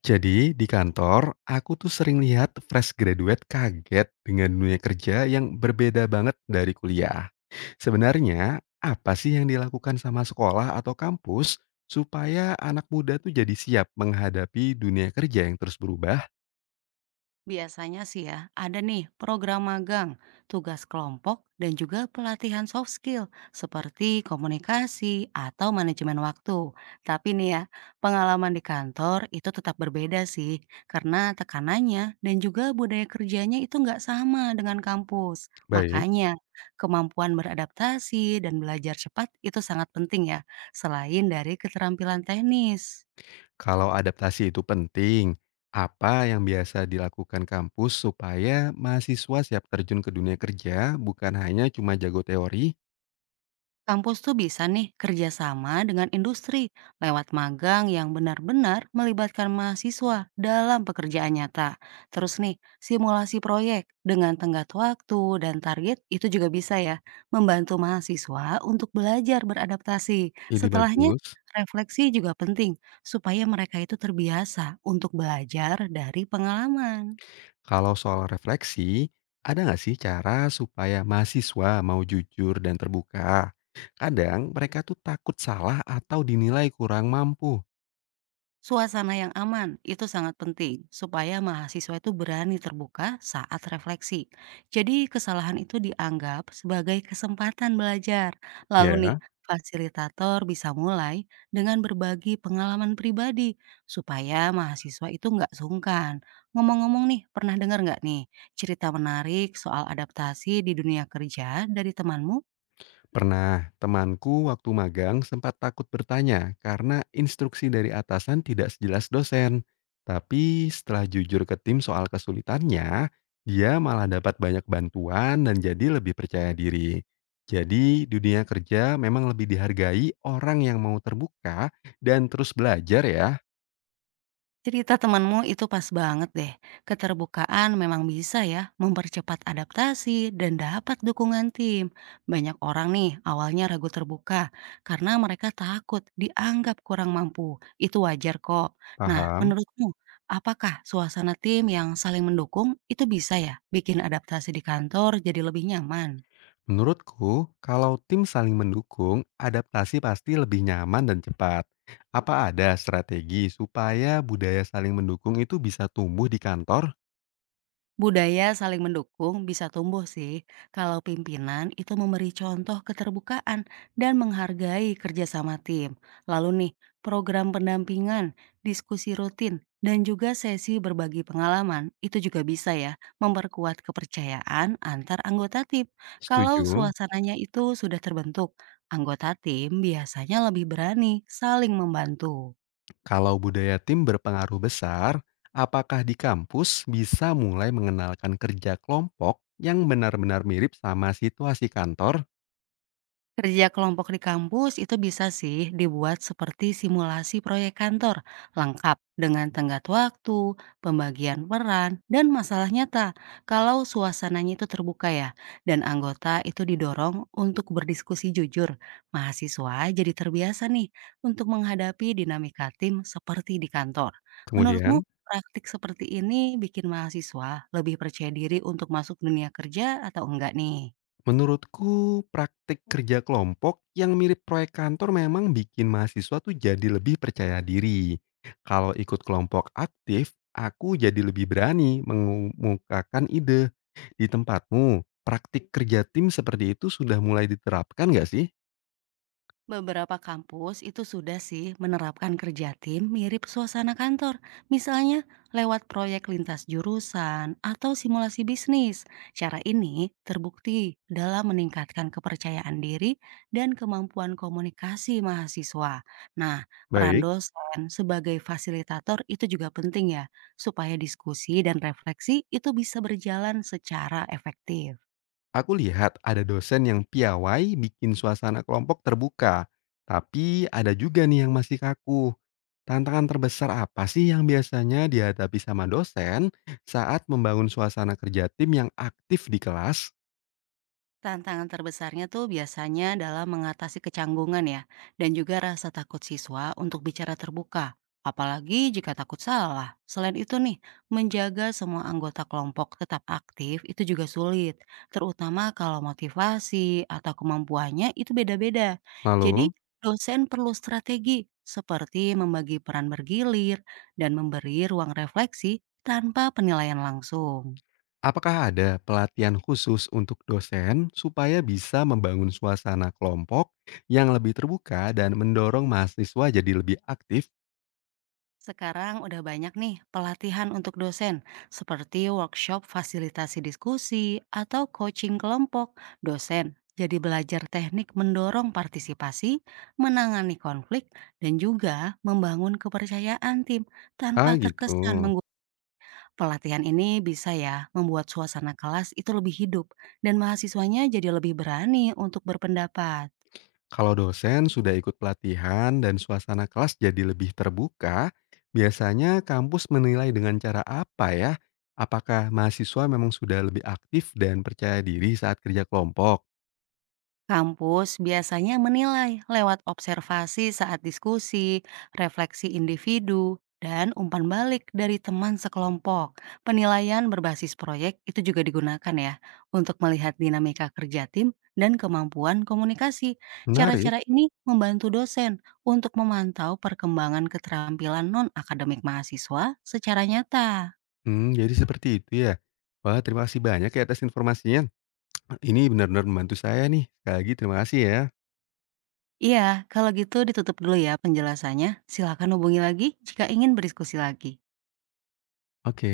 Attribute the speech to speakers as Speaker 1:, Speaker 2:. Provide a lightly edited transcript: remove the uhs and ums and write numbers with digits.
Speaker 1: Jadi di kantor, aku tuh sering lihat fresh graduate kaget dengan dunia kerja yang berbeda banget dari kuliah. Sebenarnya, apa sih yang dilakukan sama sekolah atau kampus supaya anak muda tuh jadi siap menghadapi dunia kerja yang terus berubah?
Speaker 2: Biasanya sih ya, ada nih program magang, tugas kelompok, dan juga pelatihan soft skill seperti komunikasi atau manajemen waktu. Tapi nih ya, pengalaman di kantor itu tetap berbeda sih, karena tekanannya dan juga budaya kerjanya itu nggak sama dengan kampus.
Speaker 1: Baik,
Speaker 2: Makanya, kemampuan beradaptasi dan belajar cepat itu sangat penting ya, selain dari keterampilan teknis.
Speaker 1: kalau adaptasi itu penting, apa yang biasa dilakukan kampus supaya mahasiswa siap terjun ke dunia kerja bukan hanya cuma jago teori?
Speaker 2: Kampus tuh bisa nih kerjasama dengan industri lewat magang yang benar-benar melibatkan mahasiswa dalam pekerjaan nyata. Terus nih, simulasi proyek dengan tenggat waktu dan target itu juga bisa ya membantu mahasiswa untuk belajar beradaptasi.
Speaker 1: Ide
Speaker 2: Setelahnya,
Speaker 1: bagus.
Speaker 2: refleksi juga penting supaya mereka itu terbiasa untuk belajar dari pengalaman.
Speaker 1: Kalau soal refleksi, ada nggak sih cara supaya mahasiswa mau jujur dan terbuka? Kadang mereka tuh takut salah atau dinilai kurang mampu.
Speaker 2: Suasana yang aman itu sangat penting supaya mahasiswa itu berani terbuka saat refleksi. Jadi kesalahan itu dianggap sebagai kesempatan belajar. Lalu nih,
Speaker 1: Ya.
Speaker 2: fasilitator bisa mulai dengan berbagi pengalaman pribadi supaya mahasiswa itu nggak sungkan. Ngomong-ngomong nih, pernah dengar nggak nih cerita menarik soal adaptasi di dunia kerja dari temanmu?
Speaker 1: Pernah, temanku waktu magang sempat takut bertanya karena instruksi dari atasan tidak sejelas dosen. Tapi setelah jujur ke tim soal kesulitannya, dia malah dapat banyak bantuan dan jadi lebih percaya diri. Jadi, dunia kerja memang lebih dihargai orang yang mau terbuka dan terus belajar ya.
Speaker 2: Cerita temanmu itu pas banget deh. Keterbukaan memang bisa ya mempercepat adaptasi dan dapat dukungan tim. Banyak orang nih awalnya ragu terbuka karena mereka takut dianggap kurang mampu. Itu wajar kok. Nah,
Speaker 1: Paham?
Speaker 2: menurutmu apakah suasana tim yang saling mendukung itu bisa ya bikin adaptasi di kantor jadi lebih nyaman?
Speaker 1: Menurutku, kalau tim saling mendukung, adaptasi pasti lebih nyaman dan cepat. Apa ada strategi supaya budaya saling mendukung itu bisa tumbuh di kantor?
Speaker 2: Budaya saling mendukung bisa tumbuh sih kalau pimpinan itu memberi contoh keterbukaan dan menghargai kerjasama tim. Lalu nih, program pendampingan, diskusi rutin, dan juga sesi berbagi pengalaman itu juga bisa ya memperkuat kepercayaan antar anggota tim. Kalau
Speaker 1: Setuju.
Speaker 2: suasananya itu sudah terbentuk, anggota tim biasanya lebih berani saling membantu.
Speaker 1: Kalau budaya tim berpengaruh besar, apakah di kampus bisa mulai mengenalkan kerja kelompok yang benar-benar mirip sama situasi kantor?
Speaker 2: Kerja kelompok di kampus itu bisa sih dibuat seperti simulasi proyek kantor, lengkap dengan tenggat waktu, pembagian peran, dan masalah nyata. Kalau suasananya itu terbuka ya, dan anggota itu didorong untuk berdiskusi jujur, mahasiswa jadi terbiasa nih untuk menghadapi dinamika tim seperti di kantor. Menurutmu,
Speaker 1: Kemudian,
Speaker 2: praktik seperti ini bikin mahasiswa lebih percaya diri untuk masuk dunia kerja atau enggak nih?
Speaker 1: menurutku, praktik kerja kelompok yang mirip proyek kantor memang bikin mahasiswa tuh jadi lebih percaya diri. Kalau ikut kelompok aktif, aku jadi lebih berani mengemukakan ide. Di tempatmu, praktik kerja tim seperti itu sudah mulai diterapkan nggak sih?
Speaker 2: Beberapa kampus itu sudah sih menerapkan kerja tim mirip suasana kantor, misalnya lewat proyek lintas jurusan atau simulasi bisnis. Cara ini terbukti dalam meningkatkan kepercayaan diri dan kemampuan komunikasi mahasiswa. Nah, peran
Speaker 1: Baik.
Speaker 2: dosen sebagai fasilitator itu juga penting ya, supaya diskusi dan refleksi itu bisa berjalan secara efektif.
Speaker 1: Aku lihat ada dosen yang piawai bikin suasana kelompok terbuka, tapi ada juga nih yang masih kaku. Tantangan terbesar apa sih yang biasanya dihadapi sama dosen saat membangun suasana kerja tim yang aktif di kelas?
Speaker 2: Tantangan terbesarnya tuh biasanya dalam mengatasi kecanggungan ya, dan juga rasa takut siswa untuk bicara terbuka. Apalagi jika takut salah. Selain itu nih, menjaga semua anggota kelompok tetap aktif itu juga sulit, terutama kalau motivasi atau kemampuannya itu beda-beda. Jadi,
Speaker 1: Lalu,
Speaker 2: dosen perlu strategi seperti membagi peran bergilir dan memberi ruang refleksi tanpa penilaian langsung.
Speaker 1: apakah ada pelatihan khusus untuk dosen supaya bisa membangun suasana kelompok yang lebih terbuka dan mendorong mahasiswa jadi lebih aktif?
Speaker 2: Sekarang udah banyak nih pelatihan untuk dosen, seperti workshop fasilitasi diskusi atau coaching kelompok dosen. Jadi belajar teknik mendorong partisipasi, menangani konflik, dan juga membangun kepercayaan tim
Speaker 1: Ah
Speaker 2: tanpa
Speaker 1: gitu.
Speaker 2: terkesan menggu. Pelatihan ini bisa ya membuat suasana kelas itu lebih hidup dan mahasiswanya jadi lebih berani untuk berpendapat.
Speaker 1: Kalau dosen sudah ikut pelatihan dan suasana kelas jadi lebih terbuka, biasanya kampus menilai dengan cara apa ya? Apakah mahasiswa memang sudah lebih aktif dan percaya diri saat kerja kelompok?
Speaker 2: Kampus biasanya menilai lewat observasi saat diskusi, refleksi individu, dan umpan balik dari teman sekelompok. Penilaian berbasis proyek itu juga digunakan ya untuk melihat dinamika kerja tim dan kemampuan komunikasi.
Speaker 1: Menarik.
Speaker 2: Cara-cara ini membantu dosen untuk memantau perkembangan keterampilan non-akademik mahasiswa secara nyata.
Speaker 1: Hmm, jadi seperti itu ya. Wah, terima kasih banyak ya atas informasinya. Ini benar-benar membantu saya nih. Sekali lagi terima kasih ya.
Speaker 2: Iya, kalau gitu ditutup dulu ya penjelasannya. Silakan hubungi lagi jika ingin berdiskusi lagi.
Speaker 1: Oke.